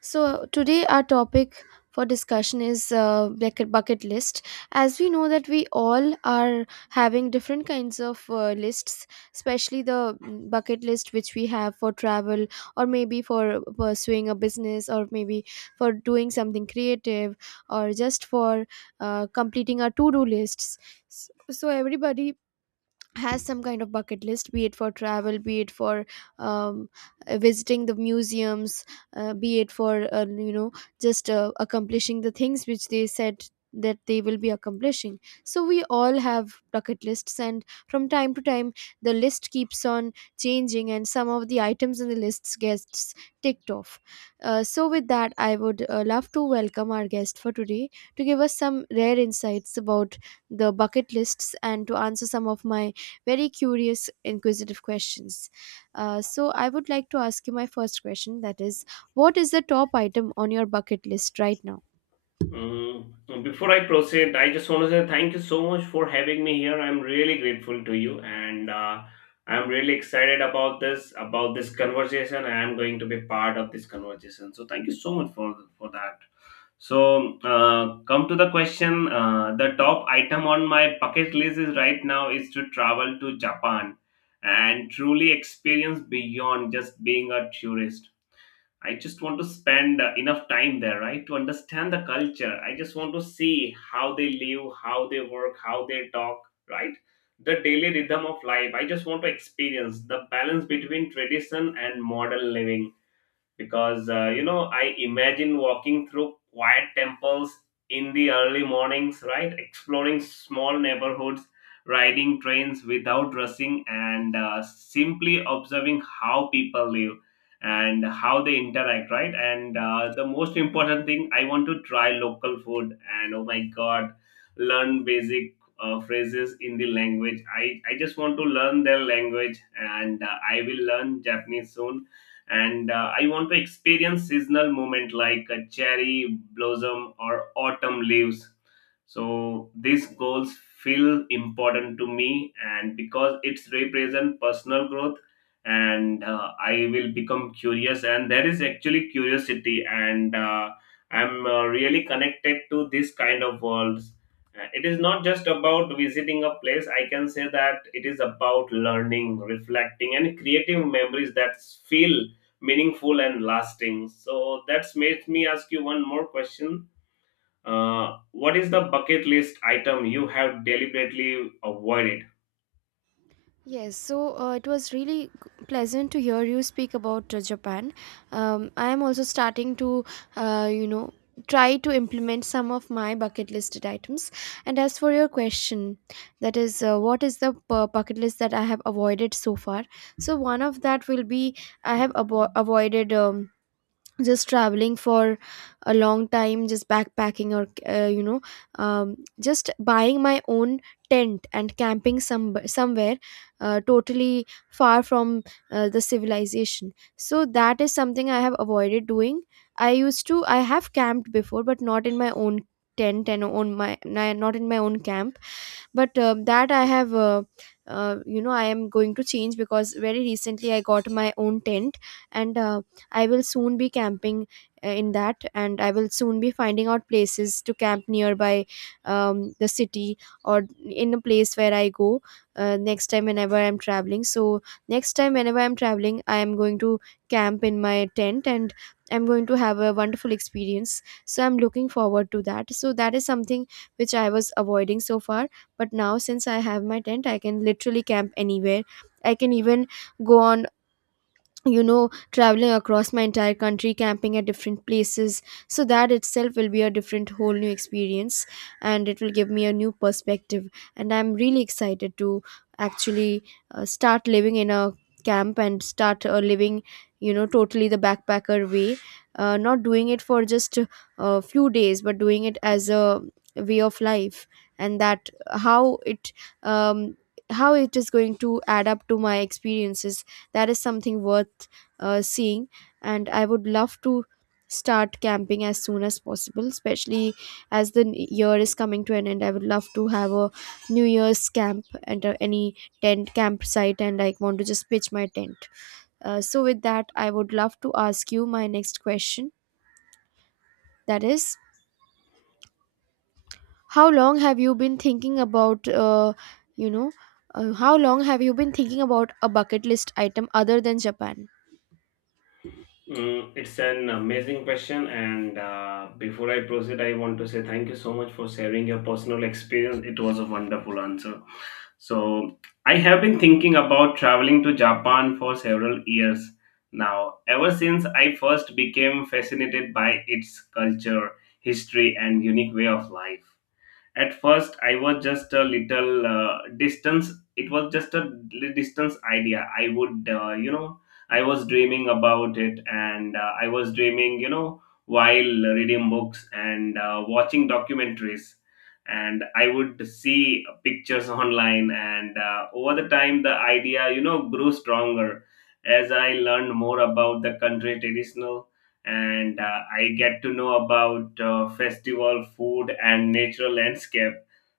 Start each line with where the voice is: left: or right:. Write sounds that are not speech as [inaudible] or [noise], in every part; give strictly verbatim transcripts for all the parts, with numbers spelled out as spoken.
right: So today our topic for discussion is uh, bucket bucket list. As we know that we all are having different kinds of uh, lists, especially the mm, bucket list which we have for travel, or maybe for pursuing a business, or maybe for doing something creative, or just for uh, completing our to-do lists. S- So everybody has some kind of bucket list, be it for travel, be it for um, uh, visiting the museums, uh, be it for uh, you know just uh, accomplishing the things which they said that they will be accomplishing. So we all have bucket lists, and from time to time the list keeps on changing and some of the items in the lists gets ticked off. Uh, so with that, I would uh, love to welcome our guest for today to give us some rare insights about the bucket lists and to answer some of my very curious, inquisitive questions. Uh, so, I would like to ask you my first question, that is, what is the top item on your bucket list right now?
left: Mm, so before I proceed, I just want to say thank you so much for having me here. I'm really grateful to you, and uh, I'm really excited about this about this conversation. I am going to be part of this conversation, so thank you so much for for that. So, uh, come to the question. Uh, the top item on my bucket list is right now is to travel to Japan and truly experience beyond just being a tourist. I just want to spend uh, enough time there, right, to understand the culture. I just want to see how they live, how they work, how they talk, right? The daily rhythm of life. I just want to experience the balance between tradition and modern living because uh, you know, I imagine walking through quiet temples in the early mornings, right, exploring small neighborhoods, riding trains without rushing, and uh, simply observing how people live and how they interact, right. And uh, the most important thing, I want to try local food, and oh my god, learn basic uh, phrases in the language. I i just want to learn their language, and uh, I will learn Japanese soon. And uh, I want to experience seasonal moment like a cherry blossom or autumn leaves. So these goals feel important to me, and because it's represent personal growth, and uh, I will become curious, and there is actually curiosity, and uh, i'm uh, really connected to this kind of worlds. Uh, it is not just about visiting a place. I can say that it is about learning, reflecting, and creative memories that feel meaningful and lasting. So that's made me ask you one more question. Uh, what is the bucket list item you have deliberately avoided?
right: Yes, so uh, it was really g- pleasant to hear you speak about uh, Japan. Um, I am also starting to, uh, you know, try to implement some of my bucket listed items. And as for your question, that is, uh, what is the bu- bucket list that I have avoided so far? So one of that will be I have avo- avoided. Um, just traveling for a long time, just backpacking, or uh, you know um, just buying my own tent and camping some somewhere uh, totally far from uh, the civilization. So that is something I have avoided doing. I used to I have camped before, but not in my own tent, and on my ni- not in my own camp. But um that I have uh, uh, you know I am going to change, because very recently I got my own tent. And uh, I will soon be camping uh, in that, and I will soon be finding out places to camp nearby um, the city, or in a place where I go uh, next time whenever I'm traveling. So next time whenever I'm traveling, I am going to camp in my tent and I'm going to have a wonderful experience. So I'm looking forward to that. So that is something which I was avoiding so far, but now since I have my tent, I can literally camp anywhere. I can even go on, you know, traveling across my entire country, camping at different places. So that itself will be a different whole new experience, and it will give me a new perspective. And I'm really excited to actually uh, start living in a camp and start uh, living, you know, totally the backpacker way, uh, not doing it for just a few days, but doing it as a way of life. And that how it um, how it is going to add up to my experiences, that is something worth uh, seeing. And I would love to start camping as soon as possible, especially as the n- year is coming to an end. I would love to have a new year's camp at uh, any tent campsite, and I want to just pitch my tent. Uh, so with that, I would love to ask you my next question, that is, how long have you been thinking about uh, you know uh, how long have you been thinking about a bucket list item other than Japan?
left: Mm, it's an amazing question, and uh, before I proceed, I want to say thank you so much for sharing your personal experience. It was a wonderful answer. So, I have been thinking about traveling to Japan for several years now, ever since I first became fascinated by its culture, history, and unique way of life. At first, I was just a little uh, distance. It was just a li- distance idea. I would uh, you know I was dreaming about it, and uh, I was dreaming, you know while reading books and uh, watching documentaries, and I would see pictures [laughs] online. And uh, over the time, the idea, you know grew stronger as I learned more about the country traditional, and uh, I get to know about uh, festival food and natural landscape.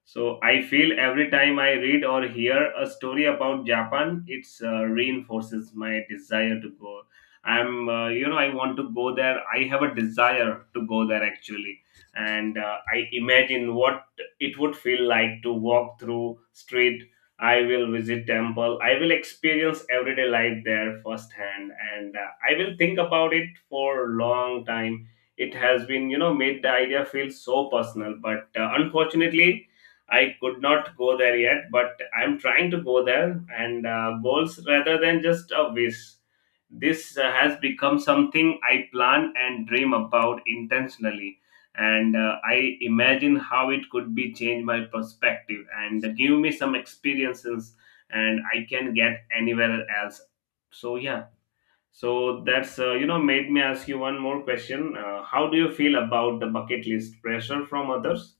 left: So I feel every time I read or hear a story about Japan, it's uh, reinforces my desire to go. I'm, uh, you know, I want to go there. I have a desire to go there actually, and uh, I imagine what it would feel like to walk through street. I will visit temple. I will experience everyday life there firsthand, and uh, I will think about it for long time. It has been, you know, made the idea feel so personal. But uh, unfortunately, I could not go there yet. But I'm trying to go there, and uh, goals rather than just a wish. This uh, has become something I plan and dream about intentionally, and uh, I imagine how it could be change my perspective and give me some experiences, and I can get anywhere else. So yeah, so that's uh, you know made me ask you one more question. Uh, how do you feel about the bucket list pressure from others?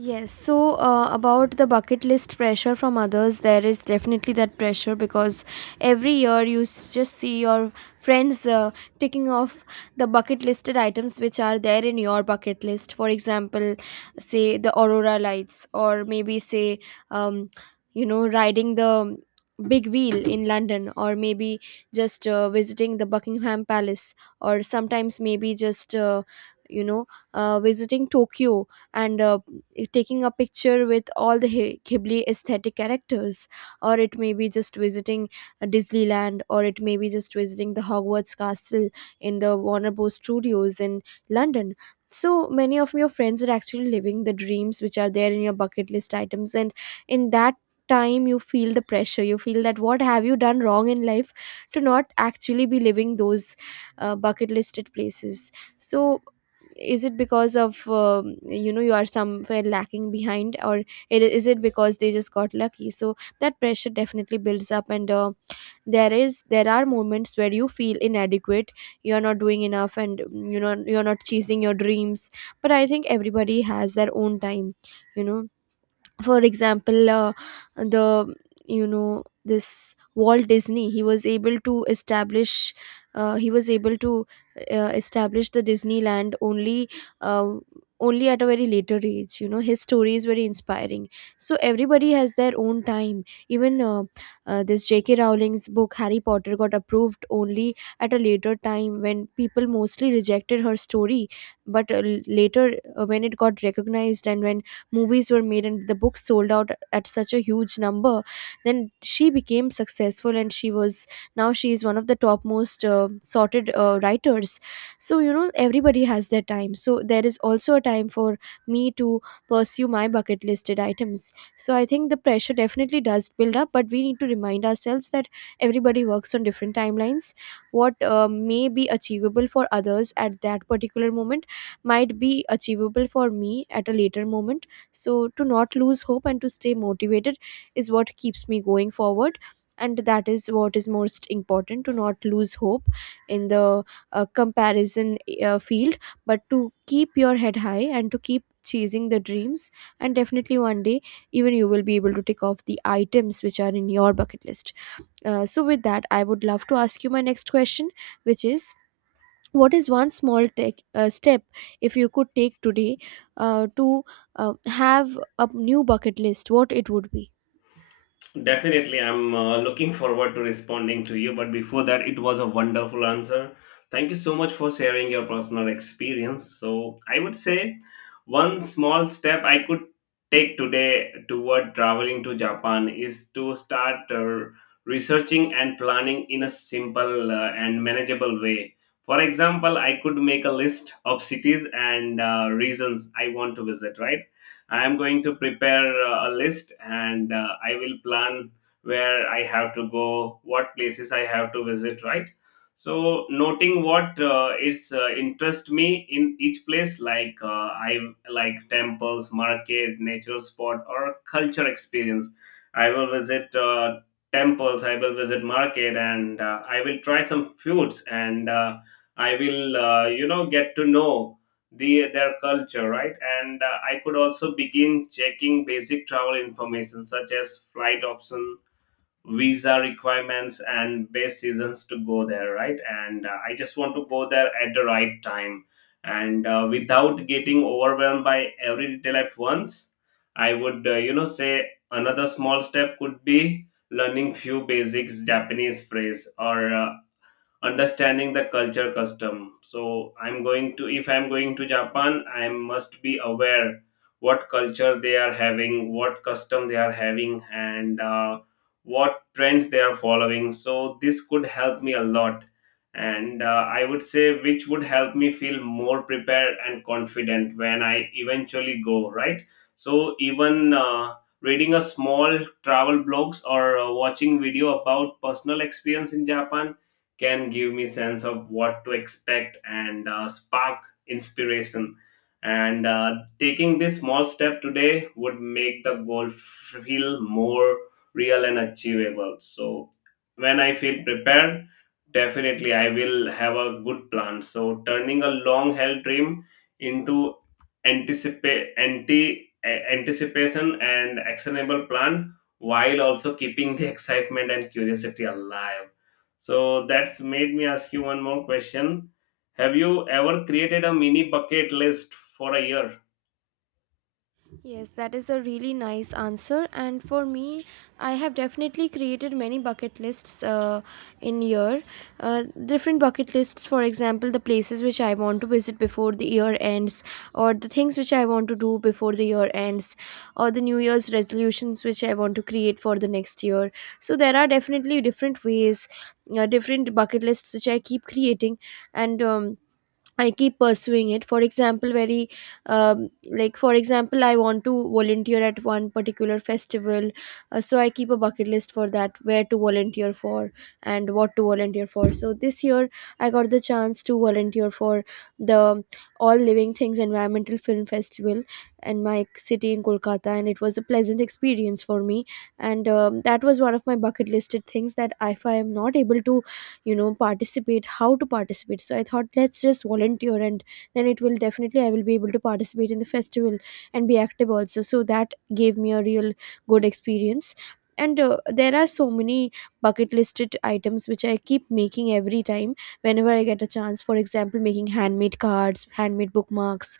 right: Yes, so uh, about the bucket list pressure from others, there is definitely that pressure, because every year you s- just see your friends uh, ticking off the bucket listed items which are there in your bucket list. For example, say the aurora lights, or maybe say, um, you know, riding the big wheel in London, or maybe just uh, visiting the Buckingham Palace, or sometimes maybe just, uh, you know, uh, visiting Tokyo and uh, eh, taking a picture with all the Hi- Ghibli aesthetic characters, or it may be just visiting uh, Disneyland, or it may be just visiting the Hogwarts Castle in the Warner Bros. Studios in London. So many of your friends are actually living the dreams which are there in your bucket list items, and in that time you feel the pressure. You feel that what have you done wrong in life to not actually be living those uh, bucket listed places. So is it because of um, you know you are somewhere lacking behind, or it, is it because they just got lucky? So that pressure definitely builds up, and uh, there is there are moments where you feel inadequate, you are not doing enough, and mm, you know you're not chasing your dreams. But I think everybody has their own time. You know, for example, uh, the you know this Walt Disney, he was able to establish uh, he was able to uh, establish the Disneyland only uh, only at a very later age. You know, his story is very inspiring. So everybody has their own time. Even uh, uh, this JK Rowling's book Harry Potter got approved only at a later time when people mostly rejected her story. But uh, l- later, uh, when it got recognized and when movies were made and the books sold out at such a huge number, then she became successful. And she was now she is one of the topmost uh, sorted uh, writers. So you know everybody has their time, so there is also a time for me to pursue my bucket listed items. So I think the pressure definitely does build up, but we need to remind ourselves that everybody works on different timelines. What uh, may be achievable for others at that particular moment might be achievable for me at a later moment. So, to not lose hope and to stay motivated is what keeps me going forward. And that is what is most important, to not lose hope in the uh, comparison uh, field, but to keep your head high and to keep chasing the dreams. And definitely one day, even you will be able to tick off the items which are in your bucket list. Uh, so, with that, I would love to ask you my next question, which is, what is one small tech, uh, step, if you could take today uh, to uh, have a new bucket list, what it would be?
left: Definitely, I'm uh, looking forward to responding to you. But before that, it was a wonderful answer. Thank you so much for sharing your personal experience. So, I would say one small step I could take today toward traveling to Japan is to start uh, researching and planning in a simple uh, and manageable way. For example, I could make a list of cities and uh, reasons I want to visit, right? I am going to prepare uh, a list, and uh, I will plan where I have to go, what places I have to visit, right? So noting what uh, is uh, interest me in each place, like uh, I like temples, market, nature spot, or culture experience. I will visit uh, temples, I will visit market, and uh, I will try some foods, and uh, I will uh, you know get to know the their culture, right. And uh, I could also begin checking basic travel information such as flight option, visa requirements, and best seasons to go there, right. And uh, I just want to go there at the right time, and uh, without getting overwhelmed by every detail at once, I would uh, you know say another small step could be learning few basics Japanese phrase, or uh, understanding the culture custom. So I'm going to, if I'm going to Japan, I must be aware what culture they are having, what custom they are having, and uh, what trends they are following, so this could help me a lot. And uh, I would say which would help me feel more prepared and confident when I eventually go, right. So even uh, reading a small travel blogs or uh, watching video about personal experience in Japan can give me sense of what to expect, and uh, spark inspiration. And uh, taking this small step today would make the goal feel more real and achievable. So when I feel prepared, definitely I will have a good plan. So turning a long held dream into anticipate anti a- anticipation and actionable plan, while also keeping the [laughs] excitement and curiosity alive. So that's made me ask you one more question. Have you ever created a mini bucket list for a year?
right: Yes, that is a really nice answer. And for me, I have definitely created many bucket lists uh, in year. Uh, different bucket lists, for example, the places which I want to visit before the year ends, or the things which I want to do before the year ends, or the New Year's resolutions which I want to create for the next year. So there are definitely different ways, uh, different bucket lists which I keep creating, and um, I keep pursuing it. For example, very um, like for example, I want to volunteer at one particular festival, uh, so I keep a bucket list for that, where to volunteer for and what to volunteer for. So this year, I got the chance to volunteer for the All Living Things Environmental Film Festival in my city in Kolkata, and it was a pleasant experience for me. And um, that was one of my bucket listed things, that if I am not able to, you know, participate, how to participate. So I thought, let's just volunteer, and then it will definitely, I will be able to participate in the festival and be active also. So that gave me a real good experience. And uh, there are so many bucket listed items which I keep making every time whenever I get a chance. For example, making handmade cards, handmade bookmarks,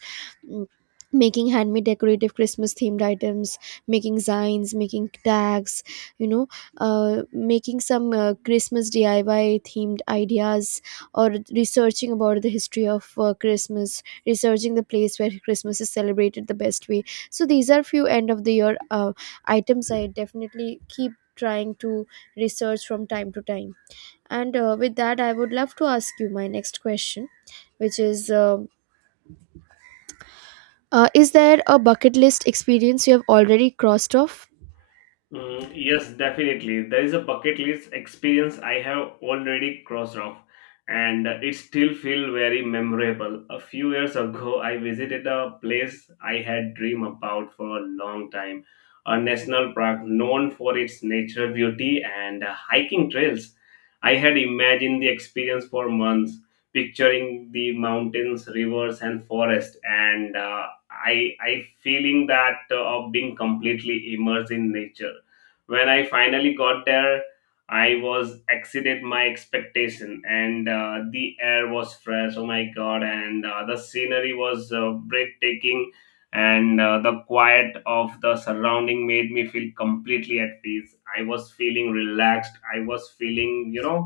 right: mm, making handmade decorative Christmas themed items, making signs, making tags, you know uh, making some uh, Christmas D I Y themed ideas, or researching about the history of uh, Christmas, researching the place where Christmas is celebrated the best way. So these are few end of the year uh, items I definitely keep trying to research from time to time. And uh, with that, I would love to ask you my next question, which is um uh, is there a bucket list experience you have already crossed off?
left: Mm, yes, definitely. There is a bucket list experience I have already crossed off, and uh, it still feels very memorable. A few years ago, I visited a place I had dreamed about for a long time, a national park known for its natural beauty and uh, hiking trails. I had imagined the experience for months, picturing the mountains, rivers, and forest, and uh, I I feeling that uh, of being completely immersed in nature when I finally got there. I was exceeded my expectation, and uh, the air was fresh, oh my god, and uh, the scenery was uh, breathtaking, and uh, the quiet of the surrounding made me feel completely at peace. I was feeling relaxed. I was feeling, you know,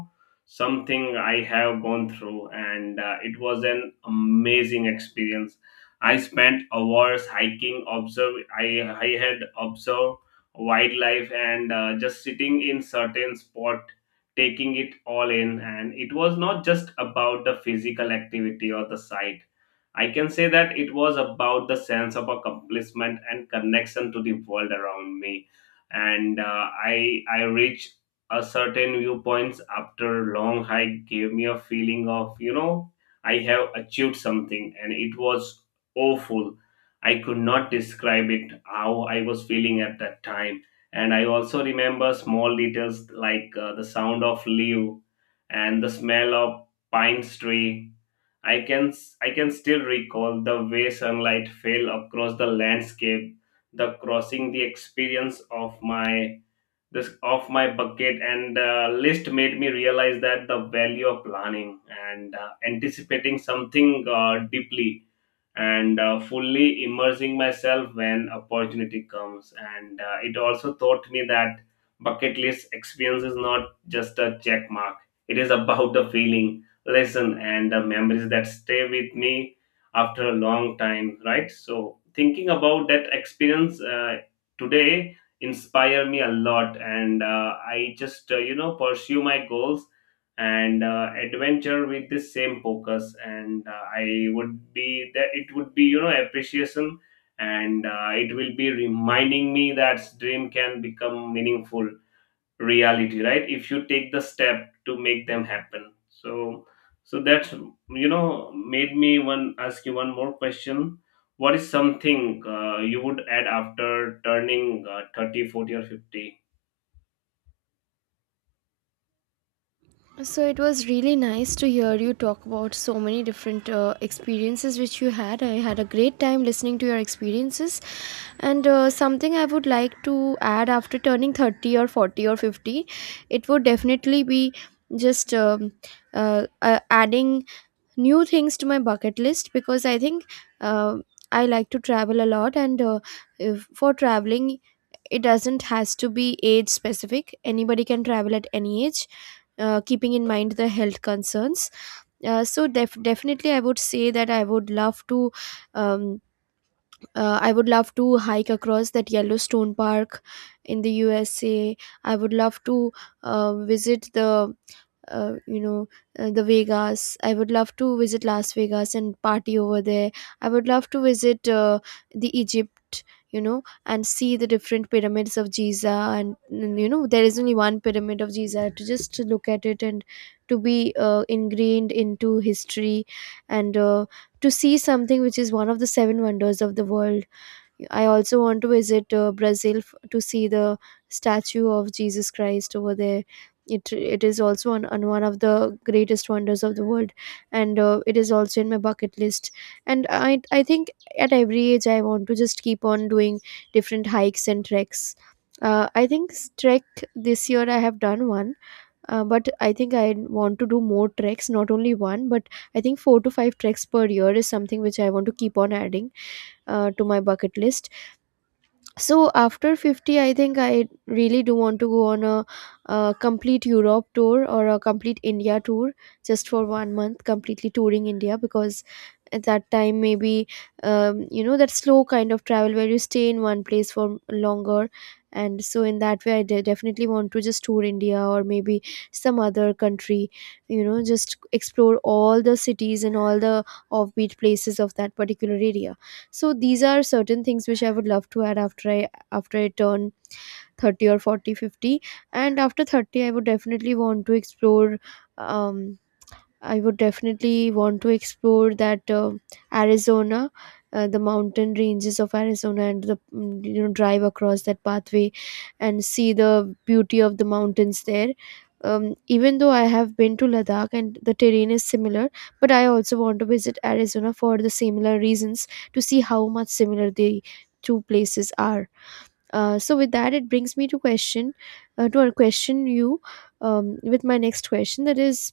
left: something I have gone through, and uh, it was an amazing experience. I spent hours hiking. Observe. I I had observed wildlife and uh, just sitting in certain spot, taking it all in. And it was not just about the physical activity or the sight. I can say that it was about the sense of accomplishment and connection to the world around me. And uh, i i reached a certain viewpoints after long hike gave me a feeling of, you know, I have achieved something, and it was awful. I could not describe it how I was feeling at that time. And I also remember small details like uh, the sound of leaf and the smell of pine tree. I can I can still recall the way sunlight fell across the landscape, the crossing the experience of my this of my bucket and uh, list made me realize that the value of planning, and uh, anticipating something uh, deeply, and uh, fully immersing myself when opportunity comes. And uh, it also taught me that bucket list experience is not just a check mark. It is about the feeling lesson and the memories that stay with me after a long time, right. So thinking about that experience uh, today inspire me a lot, and uh, I just uh, you know pursue my goals, and uh, adventure with the same focus. And uh, I would be that it would be, you know, appreciation, and uh, it will be reminding me that dream can become meaningful reality, right, if you take the step to make them happen. So so that's, you know, made me one ask you one more question. What is something uh, you would add after turning uh, thirty forty or fifty?
right: So it was really nice to hear you talk about so many different uh, experiences which you had. I had a great time listening to your experiences. And uh, something I would like to add after turning thirty or forty or fifty, it would definitely be just um, uh, uh, adding new things to my bucket list, because I think uh, I like to travel a lot, and uh, if, for traveling, it doesn't has to be age specific. Anybody can travel at any age, uh, keeping in mind the health concerns. Uh, so def- definitely, I would say that I would love to. Um, uh, I would love to hike across that Yellowstone Park in the U S A. I would love to uh, visit the uh, you know uh, the Vegas. I would love to visit Las Vegas and party over there. I would love to visit uh, the Egypt. You know, and see the different pyramids of Giza, and mm, you know there is only one pyramid of Giza. To just to look at it and to be uh, ingrained into history, and uh, to see something which is one of the seven wonders of the world. I also want to visit uh, Brazil f- to see the statue of Jesus Christ over there. It, it is also on, on one of the greatest wonders of the world, and uh, it is also in my bucket list. And I, I think at every age I want to just keep on doing different hikes and treks. Uh, i think s- trek this year I have done one. Uh, but i think i want to do more treks, not only one, but I think four to five treks per year is something which I want to keep on adding uh, to my bucket list. So after fifty, I think I really do want to go on a, a complete europe tour or a complete india tour, just for one month completely touring india because at that time maybe, um, you know, that slow kind of travel where you stay in one place for longer. And so in that way, i de- definitely want to just tour india, or maybe some other country, you know, just explore all the cities and all the offbeat places of that particular area. So these are certain things which I would love to add after i after i turn thirty or forty, fifty. And after thirty, I would definitely want to explore um I would definitely want to explore that uh, Arizona, uh, the mountain ranges of Arizona, and the mm, you know drive across that pathway and see the beauty of the mountains there. Um, even though I have been to Ladakh and the terrain is similar, but I also want to visit Arizona for the similar reasons, to see how much similar the two places are. Uh, so with that, it brings me to question, uh, to a question you, um, with my next question, that is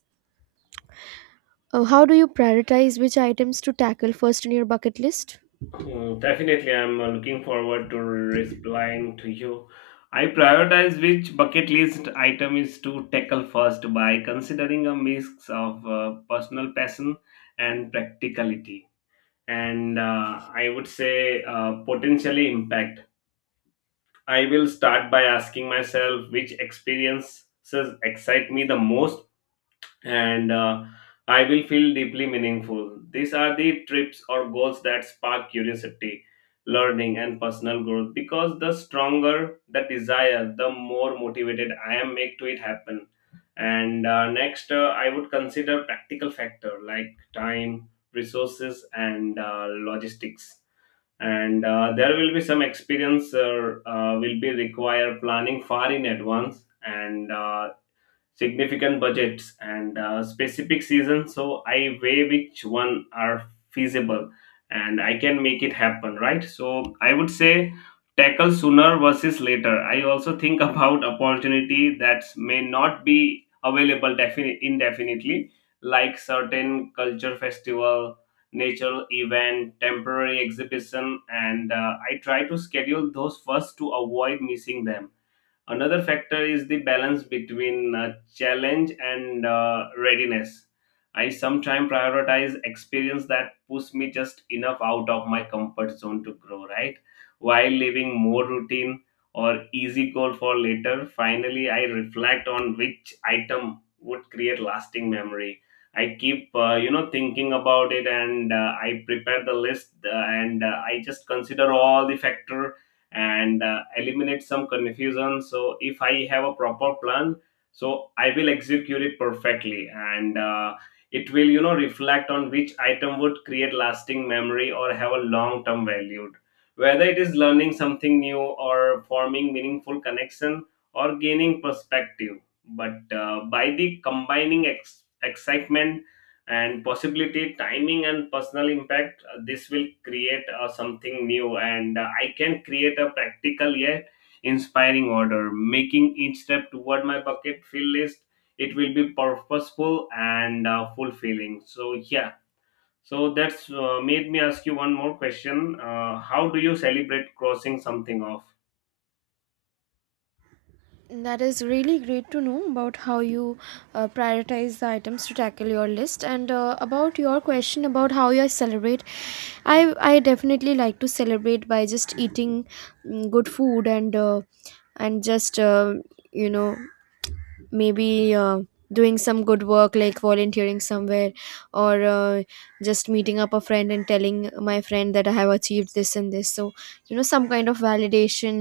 right: uh, how do you prioritize which items to tackle first in your bucket list?
left: Oh, definitely, I'm uh, looking forward to replying to you. I prioritize which bucket list item is to tackle first by considering a mix of uh, personal passion and practicality, and uh, I would say uh, potentially impact. I will start by asking myself which experiences excite me the most, and uh, I will feel deeply meaningful. These are the trips or goals that spark curiosity, learning, and personal growth because the stronger the desire, the more motivated I am make to it happen. And uh, next, uh, I would consider practical factor like time, resources, and uh, logistics. And uh, there will be some experience uh, uh, will be required planning far in advance, and uh, significant budgets, and uh, specific seasons. So I weigh which one are feasible, and I can make it happen, right? So I would say tackle sooner versus later. I also think [laughs] about opportunity that may not be available defini- indefinitely, like certain culture festival, nature event, temporary exhibition, and uh, I try to schedule those first to avoid missing them. Another factor is the balance between uh, challenge and uh, readiness. I sometimes prioritize experience that push me just enough out of my comfort zone to grow, right? While leaving more routine or easy goal for later, finally I reflect on which item would create lasting memory. I keep, uh, you know, thinking about it, and uh, I prepare the list, uh, and uh, I just consider all the factor and uh, eliminate some confusion. So if I have a proper plan, so I will execute it perfectly. And uh, it will, you know, reflect on which item would create lasting memory or have a long term value, whether it is learning something new or forming meaningful connection or gaining perspective. But uh, by the combining ex- excitement and possibility, timing and personal impact, uh, this will create uh, something new, and uh, I can create a practical yet inspiring order making each step toward my bucket fill list. It will be purposeful and uh, fulfilling. So yeah. So that's uh, made me ask you one more question. Uh, how do you celebrate crossing something off?
right: That is really great to know about how you uh, prioritize the items to tackle your list, and uh, about your question about how you celebrate. I I definitely like to celebrate by just eating mm, good food, and uh, and just uh, you know maybe uh, doing some good work like volunteering somewhere, or uh, just meeting up a friend and telling my friend that I have achieved this and this. So you know, some kind of validation,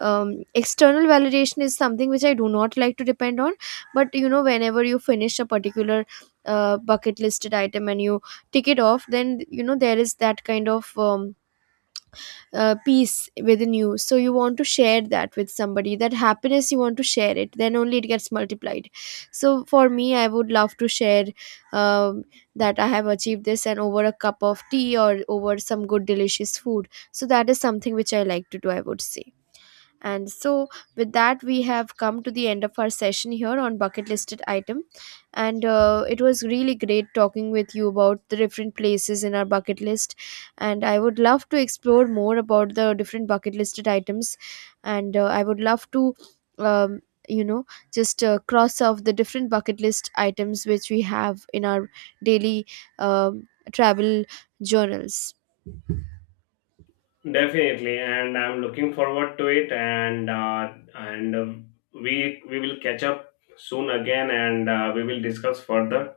right: um, external validation is something which I do not like to depend on. But you know, whenever you finish a particular uh, bucket listed item and you tick it off, then you know there is that kind of um, uh, peace within you. So you want to share that with somebody, that happiness you want to share it, then only it gets multiplied. So for me, I would love to share um, that I have achieved this, and over a cup of tea or over some good delicious food. So that is something which I like to do, I would say. And so, with that, we have come to the end of our session here on bucket listed item. And uh, it was really great talking with you about the different places in our bucket list. And I would love to explore more about the different bucket listed items. And uh, I would love to, um, you know, just uh, cross off the different bucket list items which we have in our daily um, travel journals.
left: Definitely, and I'm looking forward to it. And uh, and um, we we will catch up soon again, and uh, we will discuss further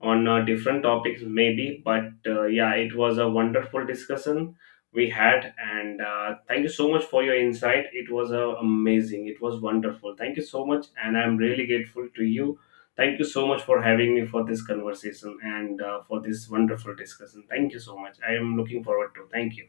left: on uh, different topics maybe. But uh, yeah, it was a wonderful discussion we had, and uh, thank you so much for your insight. It was uh, amazing. It was wonderful. Thank you so much, and I'm really grateful to you. Thank you so much for having me for this conversation and uh, for this wonderful discussion. Thank you so much. I am looking forward to. Thank you.